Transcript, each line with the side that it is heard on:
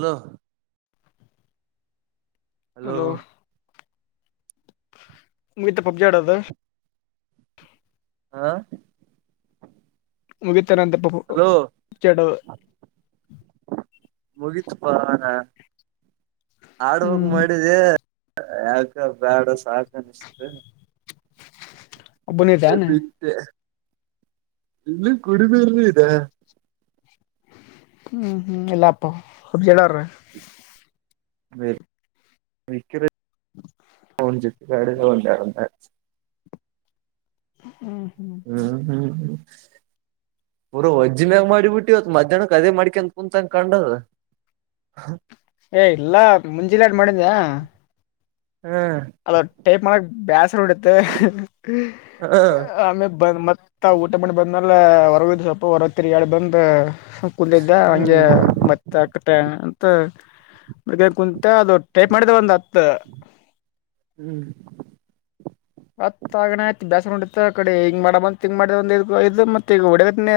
right: Hello.
left: Hello ಮುಗಿತ PUBG ಆಡದ.
right: ಹಾ.
left: ಮುಗಿತ್ ಏನ್ ಅಂದೇ ಪ ಪಬ್ಜಿ ಆಡೋದ.
right: ಮುಗೀತ್ ಪಾನ ಆಡಬೇಕ್
left: ಹ್ಮ್
right: ಮಾಡಿದ್ದೆ. ಯಾಕ ಬೇಡ ಸಾಕ. ಅನ್ನಿಸಿತ
left: ಒಬ್ಬನೇ
right: ಅದಕ್ಕ್
left: ಇದ್ದಾನ
right: ಬಿಟ್ಟೆ. [unintelligible]
left: ಹ್ಮ್ ಹ್ಮ್ ಇಲ್ಲಾ ಅಪ್ಪ ಹುಜ್ಜೆಧರ.
right: [inaudible] [inaudible]
left: ಹ್ಮ್.
right: ಹ್ಮ್ ಹ್ಮ್ ಹ್ಮ್. ಪಊರ ವಜ್ಜನ್್ಯಾಗ ಮಾಡಿಬಿಟ್ಟಿವತ್ ಮಧ್ಯಾಹ್ನಕ್ ಅದೇ ಮಾಡ್ಿಕಂತ ಕುಂತಂಗ ಕಂಡದ. ಹ
left: ಏ ಇಲ್ಲಾ ಮುಂಜಿಲ್ಲಾಡ್ ಮಾಡಿದ್ದ್ಯ
right: ಹ್ಮ್
left: ಅಲ್ಲ ಟೈಪ್ ಮಾಡಕ್ ಬೇಸ ನೋಡತ್ತೆ
right: ಹ
left: ಆಮೇಲೆ ಬಂದ ಮತ್ತ ಮ ಊಟ ಮಾಡಿ ಬಂದ್ಮಲೆ ಹೊರಗಿದ್ ಸ್ವಪ ಹೊರಗ ತಿರಿ ಎಾಡ್ ಬಂದ್ ಕುೂದಿದ್ದ ಹಂಗೆ
right: ಹ್ಮ್
left: ಮತ್ತ ಆಕಟ್ಟ ಹ ಬಗ ಕುಂತ ಅದು ಟೈಪ್ ಮಾಡಿದ ಒಂದ್ ಹತ್ತು
right: ಹ್ಮ್
left: ಮತ್ ಆಗಣತ್ ಬೇಾಸ ನೋಡತ್ ಕಡೆ ಹಿಂಗ್ ಮಾಡ ಬಂತತ್ ಹಿಂಗ ಮಾಡದು ಮತ್ತತ್ ಈಗ ಒಡೆ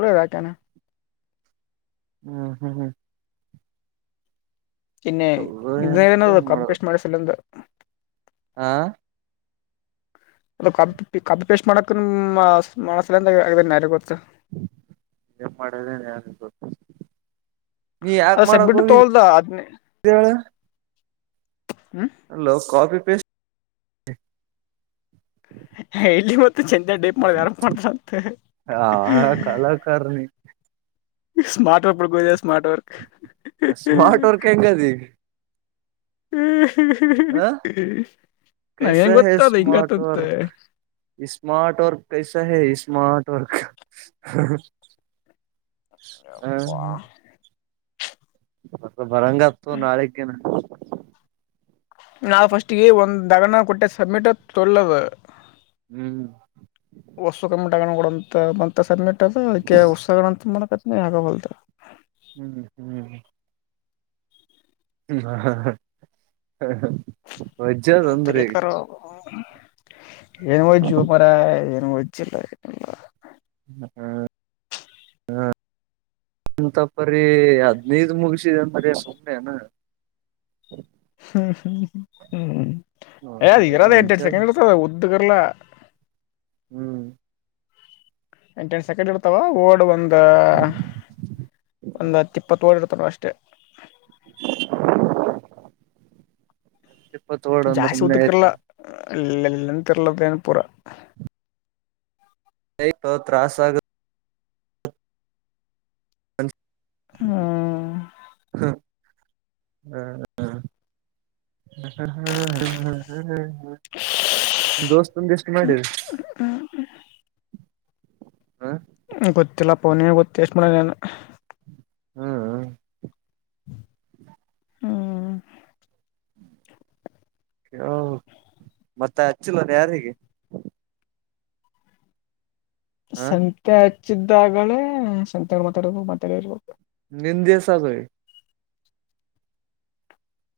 left: ಒಲದಾಕನೆ
right: ಹ್ಮ್ ಹ್ಮ್ ಹ್ಮ್
left: ಇನ್ನೆ ಇದನ
right: ಎಂತ
left: ಕಂಪಲೀಷಟ್ ಮಾಡಸಿಲ್ಲಂತ
right: ಆ
left: ಅದು ಕಬ್ ಕಬ್ಬು ಪೇಸ್ಟ್ ಮಾಡಕ ಮಸ ಆಗ ಯಾರ ಗೊತ್ತ
right: ಏನ್ ಮಾಡದನ್ ಗೊತ್ತ ನೀ ಯಾಕ
left: ಅದ
right: ಮಾಡಕ್
left: ಸಬ್ಮಿಟ್
right: ಹೋಗಿದಿ
left: ತೋಲ್ದ ಅದ್ನೇ
right: ಹೇಳ
left: ಹ್ಮ್
right: ಅಲೋ ಕಾಫಿ ಪೇಸ್ಟ್
left: ಇಲ್ಲಿ ಮತ್ತ ಚೆಂದ ಡೇಪ್ ಮಾಡ ಆರ ಮಾಡ್ತಾರ ಅಂತ
right: ಹ ಕಲಾಕಾರನಿ [unintelligible]
left: ಸ್ಮಾರ್ಟ್ ವರ್ಕ್ ಪಡ ಗೋದ ಸ್ಮಾರ್ಟ್ ವರ್ಕ್ ಹ್ಮ
right: ಹೆಂಗದಿ
left: ಹ ಹ ಹ್ಮ
right: ಕಸಾ ಹ ಸ್ಮಾರ್ಟ ವರ್ಕ್ ಸ್ಮಾರ್ಟ ವರ್ಕ್ ಕೈಸಾ ಹ ಸ್ಮಾರ್ಟ ವರ್ಕ್
left: ಅಪ್ಪಾ
right: ಮ ಬರಂಗತ್ತು ನಾಳಗ್
left: ನಾವು ಫಸ್ಟ್ಗೆ ಒಂದು ಗಗನ ಕೊಟ್ಟ ಸಬ್ಮಿಟ್ ತೊಳ್ಳವ
right: ಹ್ಮ್
left: ಟಡಂತ ಮ ಸ್ಮೆ ಅದ ಅದ ಉಸಂತ ಮಾಡಕತ್ನ ಆಗಲ್
right: ಹ್ಮ್ ಹ್ಮ್ ಹಾ ಹಾ ಹಾ
left: ಲ್ಲಿಕ್ಕ ಏನು ಜುವ ಮರ ಹಿಲ್ಲಲ್ಲ
right: ಹ್ಮ್ ಹ್ಮ್ ಅಂತಪರಿ ಹದ್ನದ ಮುಗಸಿದ ಅಂತರಿ ಸುಮನೆನಾ
left: ಹ್ಮ್ ಹ್ಮ್ ಹ್ಮ್ಅದ್ ಇರದ ಎಂಟೆಡು
right: ವಜ್ಜದ
left: ಸೆಕೆಂಡ್ ಇರ್ತದ ಉದ್ದಗರ್ಲ್ಲಾ
right: ಹ್ಮ್
left: ಎಂಟಂ ಸೆಕೆಂಡ್ ಇರ್ತಾವ ಓಡ್ ಒಂದ ಒಂದ್ ಹತ್ತು ಇಪ್ಪತ್ತು ಓಡ್ ಇರ್ತ ತ ಅಷ್ಟೆ
right: [unintelligible] ಇಪ್ಪತ್ ವಡ್ ಒಂದ ಒಮ್ಮನೆ ಆಯ್ತ
left: ಇಲ್ಲ ಇಲ್ಲಂತ ಇರ್ಲದೇನ ಪುರ
right: ಸ ತ್ರಾಸ ಆಗ ಹ
left: ಹ್ಮ
right: ಹ ಹ್ಮ ದೋಸ್ತಂದ ಎಷ್ಟು ಮಾಡರಿ ಹಾ
left: ಗೊತ್ತಿಲ್ಲಪ್ಪ ನೀ ಗೊತ್ತ ಎಷ್ಟು ಮಾಡನ್
right: ಹ್ಮ್
left: ಹ್ಮ
right: ಹ ಮತ್ತೆ ಹಚ್ಚಿಲ್ಲದೆ ಯಾರಿಗೆ ಹ
left: ಸಂತೆ ಹಚ್ಚಿದ್ದಾಗಲೇ ಸಂತೆ ಮಾತಾ ಇರ್ಬೇಕು ಮಾತಲ್ಲ ಇರ್ಬೇಕು
right: ನಿಂದಿ ಸಾಗಯ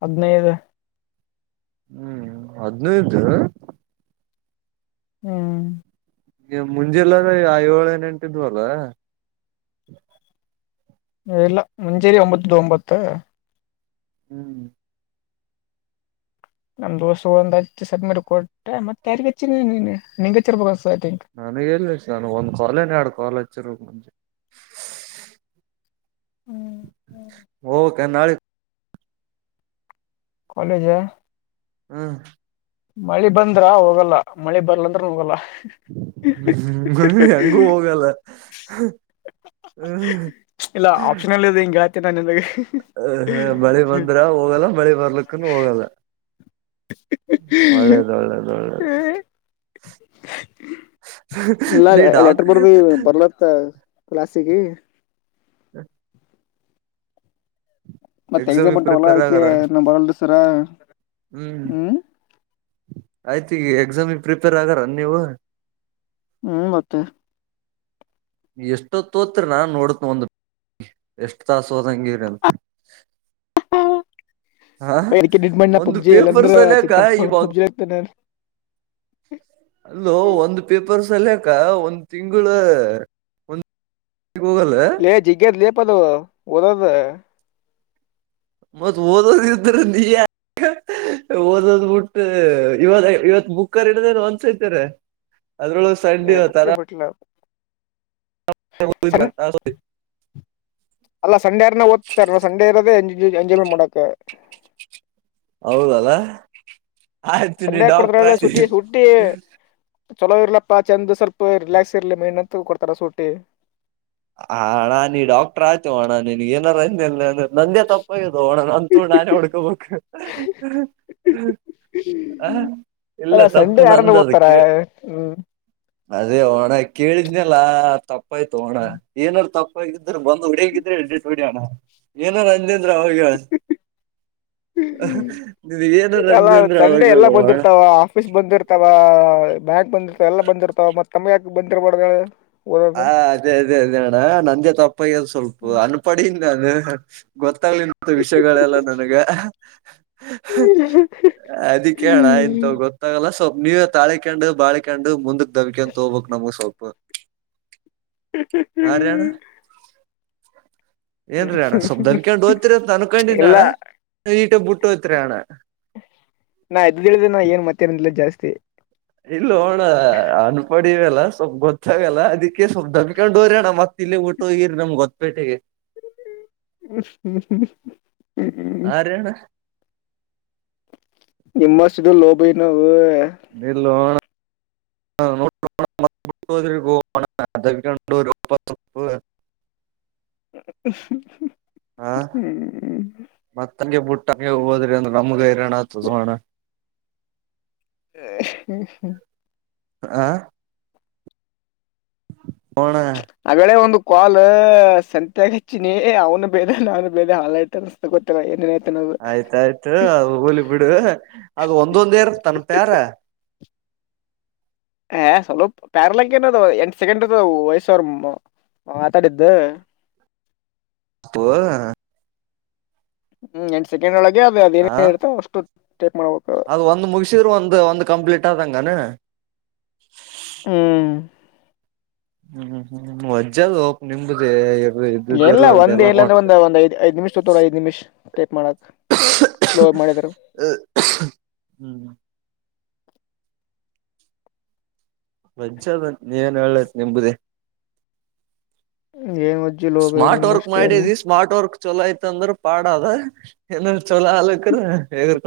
left: ಹದಿನೈದು
right: ಹ್ಮ್ ಹದ್ನೂಯ್ದ
left: ಹ್ಮ್
right: ಈ ಮುಂಜೆಿಲ್ಲದ ಐಏಳುಿನೆಂಟಿದ್ವಲ್ಲ
left: ಇಲ್ಲ ಮುಂಚೇರಿ ಒಂಬತ್ತು ಒಂಬತ್ತು
right: ಹ್ಮ್
left: ನಮ್ ದೋಸ ಒಂದ ಹ್ ಸಬ್ಮಿಟ್ ಕೊಟ್ಟ ಮತ್ತೆ ಯಾರಿಗಚ್ಚ ನಿನ್್ ಹಚ್ಚಿರ್ಬೇಕ ಅನ್ಸತೈತಿ
right: ನನಗ ಎನ ನಾನ ಒಂದ್ ಕಾಲ ನ್ ಎರಡು ಕಾಲ್ ಹಚ್ಚಿರ್ ಮುಂಜೆ ಹೋಬೇಕ ಏನ ನಾಳಿಗ
left: ಕಾಲೇಜಾ
right: ಹ್ಮ್
left: ಮಳಿ ಬಂದ್ರ ಹೋಗಲ್ಲ ಮಳಿ ಬರ್ಲಂದ್ರ ಹೋಗಲ್ಲ
right: ಹ್ಮ್ ಹಂಗು ಹೋಗಲ್ಲ ಹ್ಮ್
left: ತನ ಅನ್ನಬ್ಯಾಳಿ
right: ಹ ಬಳಿ ಬಂದ್ರ ಹೋಗಲ್ಲ ಬಳಿ ಬರ್ಲಕ್ಕನು ಹೋಗಲ್ಲ ಒಳ್ಳದ ಒಳ್ಳದ ಒಳ್ಳದ
left: ಇಲ್ಲ ಲೆಟರ್ ಬರ್ ಬರ್ಲತ್ತ ಕ್ಲಾಸ್ಟಿಕ
right: [inaudible]
left: ಮತ್ತ ಎಕ್ಸಾಮ್
right: ಎಕ್ಸಾಮಿಗೆ
left: ಉಂಟಾವಲ್ಲ
right: ಪ್ರಿಪೇರ್
left: ಅ್ಕೆ
right: ಆಗಾರ
left: ನಾ ಬರಲ್ ಸರ
right: ಹ್ಮ್ ಆಯ್ತು ಈಗ ಎಕ್ಸಾಮಿಗೆ ಪ್ರಿಪೇರ್ ಆಗಾರ ನೀವು
left: ಹ್ಮ್ ಮತ್ತೆ
right: ಎಷ್ಟೊ ತೋತ್ರಿ ನಾ ನೋಡತ್ ಒಂದು ಎಷ್ಟು ತಾಸ ಹೋದಂಗಿರಿ ಅಂತ ಹಾ
left: ಅದಕ್ಕೆ ನಿಡ್ ಮಾಡಿ ನಾ
right: ಒಂದು
left: ಪಬ್ಜಿ ಇಲ್ಲಂದ್ರ
right: ಪೇಪರ್ಸ್ಲ್ಲಯಕ್ಕ
left: ಚಿಂತ
right: ಇವಾಗ
left: ಪಬ್ಜಿ ಆಗ್ತಾನೆ
right: [inaudible] ಅಲ್ಲ
left: ನಾನು
right: ಒಂದು ಪೇಪರ್ ಸಲ್ಯಕ ಒಂದ್ ತಿಂಗಳ ಒ
left: ಲೇ ಜಿಗ್ಗದ ಲೇ ಪದು ದದ
right: ಮತ್ತ್ ಓದೋದ್ರ ನೀ ಓದೋದ್ಬ ಬಿಟ್ಟ ಇವ ಇವತ್ ಬಕ್ಕರ್ ಇಡದ ಒಂದಸೈತಾರೆ ಅದ್ರೊಳ ಸಡ್
left: ಏ
right: ಇವ ತರ
left: ಬುಕ್ಕೇ ಬಿಟ್ಲ ಸನ್
right: [unintelligible]
left: ಅಲ್ಲ ಸಂಡೇ ಅರನ ಓದ್ತಾರ ಸಂಡೇರೋದ ಎಂಜಾಯ್ಮೆಂಟ್ ಮಾಡಾಕ್
right: ಹೌದಲ್ಲ ಆಯ್ತೀನಿ
left: ಸಂಡೆ
right: ಡಾಕ್ಟರ್
left: ಕೊಡ್ತಾರಲ್ಲ
right: ಆಯ
left: ಸುಟಿ ಸುಟ್ಟಿ ಚಲೋ ಇರ್ಲಪ್ಪಾ ಚೆಂದ್ ಸ್ವಲ್ಪ ರಿಲ್ಯಾಕ್ಸ್ ಇರ್ಲಿ ಮೈಂಡ ಅಂತ ಕೊಡ್ತಾರ ಸೂಟಿ
right: ಹ ಅಣ್ಣ ನೀ ಡಾಕ್ಟರ್ ಆಯ್ತು ಅಣ್ಣ ನಿನ್ ಏನಾರಂದ ನಂದೇ ತಪ್ಪಾಗದುೋಣ ನಂತು ನಾನೇ ಹಡ್ಕೊಬೇಕ ಹ ಇಲ್ಲ
left: ಅಲ್ಲ
right: ತಪ್ಪು
left: ಸಂಡೆ
right: ನ
left: ಯಾರನ್ನ
right: ಅಂದ
left: ಓದ್ತಾರ
right: ಅದಕ್ಕೆ
left: ಹ್ಮ್
right: ಅದೇ ಹಓಣ ಕೇಳಿದ್ನಲ್ಲ ತಪ್ಪಾಯ್ತು ಹೋಣ ಏನಾದಾರರು ತಪ್ಪ ಅ್ರ ಬಂದು್ ಹೊಡಂಗಿದ್ರೆ ಎಟ್ ಹೊಡಿಯಣ ಏನ ರಜೇಂದ್ರ ಅವ ಹೇಳ
left: ್ಮ
right: ನೀನ್ ಏನಾರ
left: ಅಲ್ಲ
right: ಅಂದೆ ಅಂದ್ರ ಅವಾಗ
left: ಸಂಡೆ ಎಲ್ಲ
right: ಹೇಳು ಓ ಅಣ್ಣ
left: ಬಂದಿರ್ತಾವ ಆಫೀಸ್ ಬಂದಿರ್ತಾವ ಬ್ಯಾಂಕ್ ಬಂದಿರ್ತಾವ ಎಲ್ಲ ಬಂದಿರ್ತಾವ ಮತ್ತ್ತಮ್ಮಗೆ ಯಕ ಬಂದಿರ್ಬಾರ್ದ
right: ಹಾ
left: ಓದೋದು
right: ಅದೇ ಅದೇ ಅದೇ ಅಣ್ಣ ನಂದೇ ತಪ್ಪಗೆ ಸ್ವಲ್ಪ ಅನ್ಪಡಿಂದ ನಾನ ಗೊತ್ತ ಮತ್ತ ವಿಷಯಗಳೆಲ್ಲ ನನಗ ಅದಿ ಕೇಳಣ ಎಂತ ಗೊತ್ತಾಗಲ್ಲ ಸ್ವಲ್ಪ ನೀವ ತಾಳಿಕಂಡು ಬಾಿಕಂಡು ಮುಂದಕ್ ದಬ್ಬಿಕ ಅಂತ ಹೋಗ್ಬೇಕಕ್ ನಮಗ್ ಸ್ವಲ್ಪ
left: ಹ್ಮ
right: ಹಾ ರೀ ಅಣ್ಣ
left: ಹ್ಮ್ ಹ್ಮ್
right: ಏನ್ರೀ ಅಣ್ಣ ಸ್ವಲ್ ದಬ್ಕೊಂಡು ಓದ್ತಿೀರಂತ ಅನ್ಕೊಂಡಿನಿ
left: ಇಲ್ಲ
right: ಅಣ್ಣ ಈಟ ಬುಟ್ಟು ಹೋಯಿತಿರಾ ಅಣ್ಣ
left: ನಾ ಇದ್ದಳಿದೆ ನ ಏನ್ ಮತ್ತ್ಯಾನಿಲ್ಲ ಜಾಸ್ತಿ
right: ಇಲ್ಲ ಹೋಅಣ್ಣ ಅನ್ಪಡವಲ್ಲ ಸ್ವಲ್ಪ್ ಗೊತ್ತಾಗಲ್ಲ ಅದಕ್ಕೆ ಸ್ವಲ್ಪ್ ದಬ್ಕೊಂಡು ಹೊರಿಯೋ ಅಣ್ಣ ಮತ್ತ ಇಲ್ಲಿ ಊಟೋಗಿರ್ ನಮ್ ಗೋತಪೇಟೆಗೆ
left: ಹ್ಮ್ಮ ಹ್ಮ್
right: ಹಾ ರೀ ಅಣ್ಣ
left: ನಿಮ್ಮಸಿದ ಲೋಬಿ ನಾವು
right: ನಿಲ್ಲ ನೋ ಅಣ್ಣ [unintelligible] [unintelligible]
left: ಹ್ಮ್
right: ಮತ್ತಂಗೆ ಬುಟ್ಟಂಗೆ ಹೋದ್ರಿ ಅಂದ್ರ ನಮ್ಗ ಹೈರಣ ಆತದಹೋ ಅಣ್ಣ
left: ಹ್ಮ
right: ಆ
left: ಆವೇಳೇ ಒಂದು ಕಾಲ್ ಸಂತೆಗ ಹಚ್ಚಿನಿ ಅವ್ನು ಬೇದ ನಾನು ಬೇದ ಹಾಯ್ತ ಅನ್ಸತ ಗೊತ್ತ ಏನೇನ್ತ
right: ಆಯ್ತಾಯ್ತು ಅದ ಹೋಲಿ ಬಿಡು ಅದು ಒಂದೊಂದೇರ್ ತನ್ ಪ್ಯಾರ
left: ಹ ಸ್ವಲ್ಪ ಪಾರಲೆಕ್ಕನ ಅ ಎಂಟ್ ಸೆಕೆಂಡ್ ಅ ವಯಸ್ಸ ವರ್ಮ್ಮ ಮಾತಾಡಿದ್ದು
right: ಅಪ್ಪ
left: ಹ್ಮ್ ಎಂಟ ಸೆಕೆಂಡ ಒಳಗೆ ಅದು ಅದ ಏನೇನ್ ಇರ್ತ ಅಷ್ಟು ಟೈಪ್ ಮಾಡ್ಬೇಕು
right: ಅದ ಒಂದ್ ಮುಗಸಿದ್ರ ಒಂದ ಒಂದ್ ಕಂಪ್ಲೀಟ್ ಆದಂಗನ
left: ಹ್ಮ್
right: ಹ್ಮ್ ಹ್ಮ್ ಮಜ್ಜ ಅಲ್ ಒ ನಿಮ್ದುಕೆ
left: ಎಲ್ಲ ಒಂದ ಎಲ್ಲ ಅಂದ್ರೆ ಒಂದ ಒಂದ ಐದ್ ಐದ ನಿಮಿಷ್ ತ ತೋ ಐದ್ ನಿಮಿಷ ಟೈಪ್ ಮಾಡಕ್ ಸ್ಲೋ ಮಾಡಿದರು
right: ಹ್ಮ್ ಮಜ್ಜದ ನೀವನ್ ಹೇಳತ್ ನಿಂಬುದಿ
left: ಏನ್ ಒಜ್ಜಿ ಲೋಬ
right: ಸ್ಮಾರ್ಟ್ ವರ್ಕ್
left: ನಿಮ್ಮಷ್ಟೇನು
right: ಮಾಡಿದಿ ಸ್ಮಾರ್ಟ್ ವರ್ಕ್ ಚೊಲೋ ಐತ್ಂದ್ರ ಪಾಡ ಅದ ಏನ ಚಲೋ ಆಲಕ್ರ ಏಗರ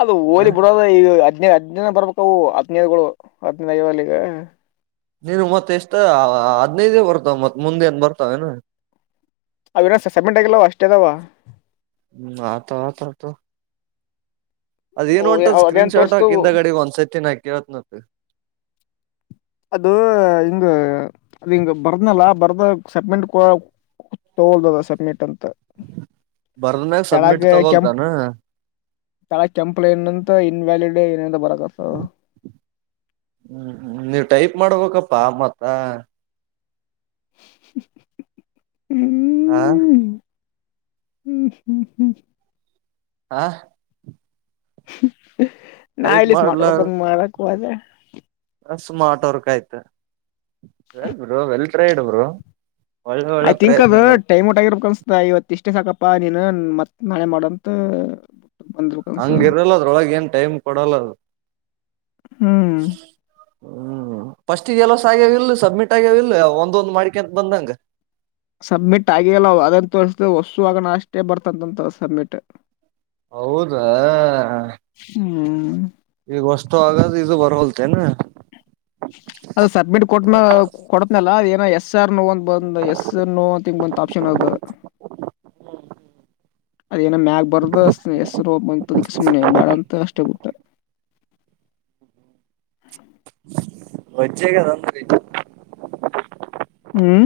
left: ಅದು
right: ಹ
left: ಹೋಲಿ ಬಿಡೋದ ಈಗ ಹದ್ನೇ ಹದ್ನ ಬರ್ಬೇಕ ಅವು ಹದನೈದುಗಳು ಹದಿನೈದು ಐವಲ್ಲಿಗೆ
right: ನೀನು ಮತ್ತೆ ಎಷ್ಟ ಹಾಡನೈದೇ ಬರ್ತಾವ ಮತ್ ಮುಂದೆ ಏನ್ ಬರ್ತಾವ ಏನು
left: ಅವನ ಸಬಮಿಟ್ ಆಗಿಲ್ಲವ ಅಷ್ಟೇ ಅದಾವ
right: ಹ್ಮ್ ಆತ ಅದೇನು ಉಂಟದ ಸ್ಕ್ರೀನ್
left: ಅದೇನ್
right: ಶಾಟ್
left: ತೋರ್ಸ್ತು
right: ಹಾಕಿಂದ ಹಿಂದಾಗಡಿಗ ಒಂದ್ಸೈತಿಿನ ನಾ ಕೆಳತನ್ ಅಂತ
left: ಅದು ಹಿಂಗ ಅದು ನಿಂಗ ಬರ್ದ್ನಲ್ಲ ಬರ್ದ ಸಬಮಿಟ್ ತೋಲ್ದದ ಸಬ್ಮಿಟ್ ಅಂತ
right: ಬರ್ದಮ್ಯಾಗ ಸಬ್ಮಿಟ್ ತಗೊಲ್ತಾನ
left: ತಳೆಗ ಕೆಂಪ್ ಲೈನ್ ಅಂತ ಇನ್ವ್ಯಾಲಿಡ್ ಏನೇನ ಬರಕತ್ತದ
right: ಹ್ಮ್ ಹ್ಮ್ ನೀವ್ ಟೈಪ್ ಮಾಡಬೇಕಪ್ಪಾ ಮತ್ತ ಹಾ
left: ಹ್ಮ್ ಹ್ಮ್ ಹ್ಮ್ ಹ್ಮ್
right: ಹಾ
left: ನಾ
right: ಟೈಪ್
left: ಇಲ್ಲಿ ಸ್ಮಾರ್ಟ್
right: ಮಾಡ್ಲ
left: ವರ್ಕ್ ಅದು ಮಾಡಕ್ ಹೋದೆ
right: ಸ್ಮಾರ್ಟ್ ವರ್ಕ್ ಆಯ್ತು ವೆಲ್ ಬ್ರೋ ವೆಲ್ಬ್ರೈಡ ಬ್ರೋ ಒಳ್ಳೆ
left: ಐ
right: ಒಳ್ಳೆ
left: ಥಿಂಕ್ ಅದು
right: ಪ್ರಯತ್ನಗಳು
left: ಟೈಮ್ ಔಟ್ ಆಗಿರಬೇಕು ಅನ್ಸುತ್ತೆ ಇವತ್ತು ಇಷ್ಟೇ ಸಾಕಪ್ಪ ಪ್ಪಾ ನೀನು ಮತ್ ನಾಳೆ ಮಾಡಂತ ಬಂದ್ಬೇಕ ಅನ್ಸ
right: ಹಂಗ ಇರಲ್ಲ ಅದ್ರೊಳಗ ಏನ್ ಟೈಮ್ ಕೊಡಲ್ಲ ಅದು
left: ಹ್ಮ್
right: ಹ್ಮ್ ಫಸ್ಟ್ ಎಲಸ ಆಗ್ಯವ ಇಲ್ ಸಬ್ಮಿಟ್ ಆಗ್ಯವಲ್ಲ ಒಂದೊಂದ್ ಮಾಡಿಕೆ ಅಂತ ಬಂದಂಗ
left: ಸಬ್ಮಿಟ್ ಆಗೆಯಲ್ಲವ ಅದಂತ ತೋರಿಸಿದೆ ಹೊಸುವಾಗಣ ಅಷ್ಟೇ ಬರ್ತಂತಂತ ಸಬ್ಮಿಟ್
right: ಹೌದಾ
left: ಹ್ಮ್
right: ಈಗ ಅಷ್ಟು ಆಗಾದ ಇದು ಬರಹಲ್ತೆೇನಾ.
left: ಅದು ಸಬ್ಮಿಟ್ ಕೊಟ್ಟ ಮ್ಯಾಗ್ ಕೊಡತನಲ್ಲ. ಎಸ್ ಆರ್ ನೋ ಅಂತ ಬಂದ ಎಸ್ ನೋ ಅಂತ ತಿಂಗ ಬಂತ ಆಪ್ಷನ್ ಅದ.
right: ಹ್ಮ್ ಹ್ಮ್.
left: ಅದೇನೋ ಮ್ಯಾಗ ಬಾರದು ಹೆಸರುೋ ಅಂತದಕ್ಕೆ ಸುಮ್ನೆ ಬೇಡ ಅಂತ ಅಷ್ಟೇ ಬಿಟ್ಟೆ.
right: ವಜ್ಜ ಆಗ್ಯದ ಅನ್ರಿ.
left: ಹ್ಮ್.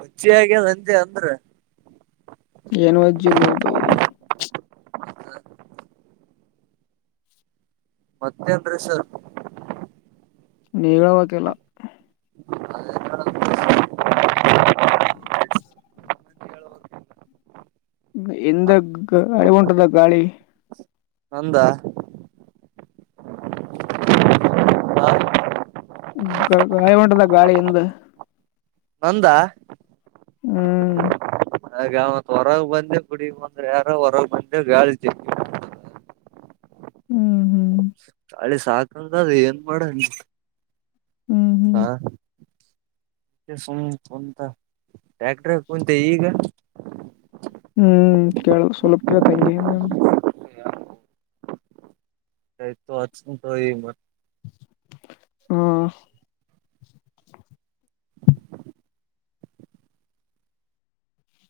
right: ವಜ್ಜ ಹ್ಯಾಗ್ಯದ ಅಂದೆ ಅಂದ್ರ.
left: ಏನ ವಜ್ಜಿಲ್ಲೋ ಭೈ.
right: ಮತ್ತೆನ ರಿ ಸರ್.
left: ನಿವಾಹೇಳಬೇಕ ಎಲ್ಲಾ. [inaudible] ಇಂದ ಗಾಳಿ ವಂಟದ ಗಾಳಿ.
right: ನಂದ. ಆ,
left: ಗಾಳಿ ಹೊಂಟದ ಗಾಳಿ ಹಿಂದ.
right: ನಂದಾ.
left: ಹ್ಮ್.
right: ಅ ಮತ್ ಹೊರಗ ಬಂದೆ ಗುಡಿಗ ಒಂದ್ರ ಯಾರ ಹೊರಗ ಬಂದೆ ಗಾಳಿ ಜಗ್ಗಿ
left: ಹ್ಮ್ ಹ್ಮ್.
right: ಅಳಿ ಸಾಕಂದ ಅದು ಏನ್ ಮಾಡ
left: ಹ್ಮ್
right: ಹಾ.
left: ಹ್ಮ್
right: ಸುಮ್ಮ್ ಕುಂತ ಟ್ಯಾಕ್ಟ್ರ ಕುಂತ ಈಗ.
left: ಹ್ಮ್ ಕೇಳ ಸುಲಪ ಕೇಳ ತಂಗಗೆ ಹಿಂದ.
right: [unintelligible]
left: ಹಾ.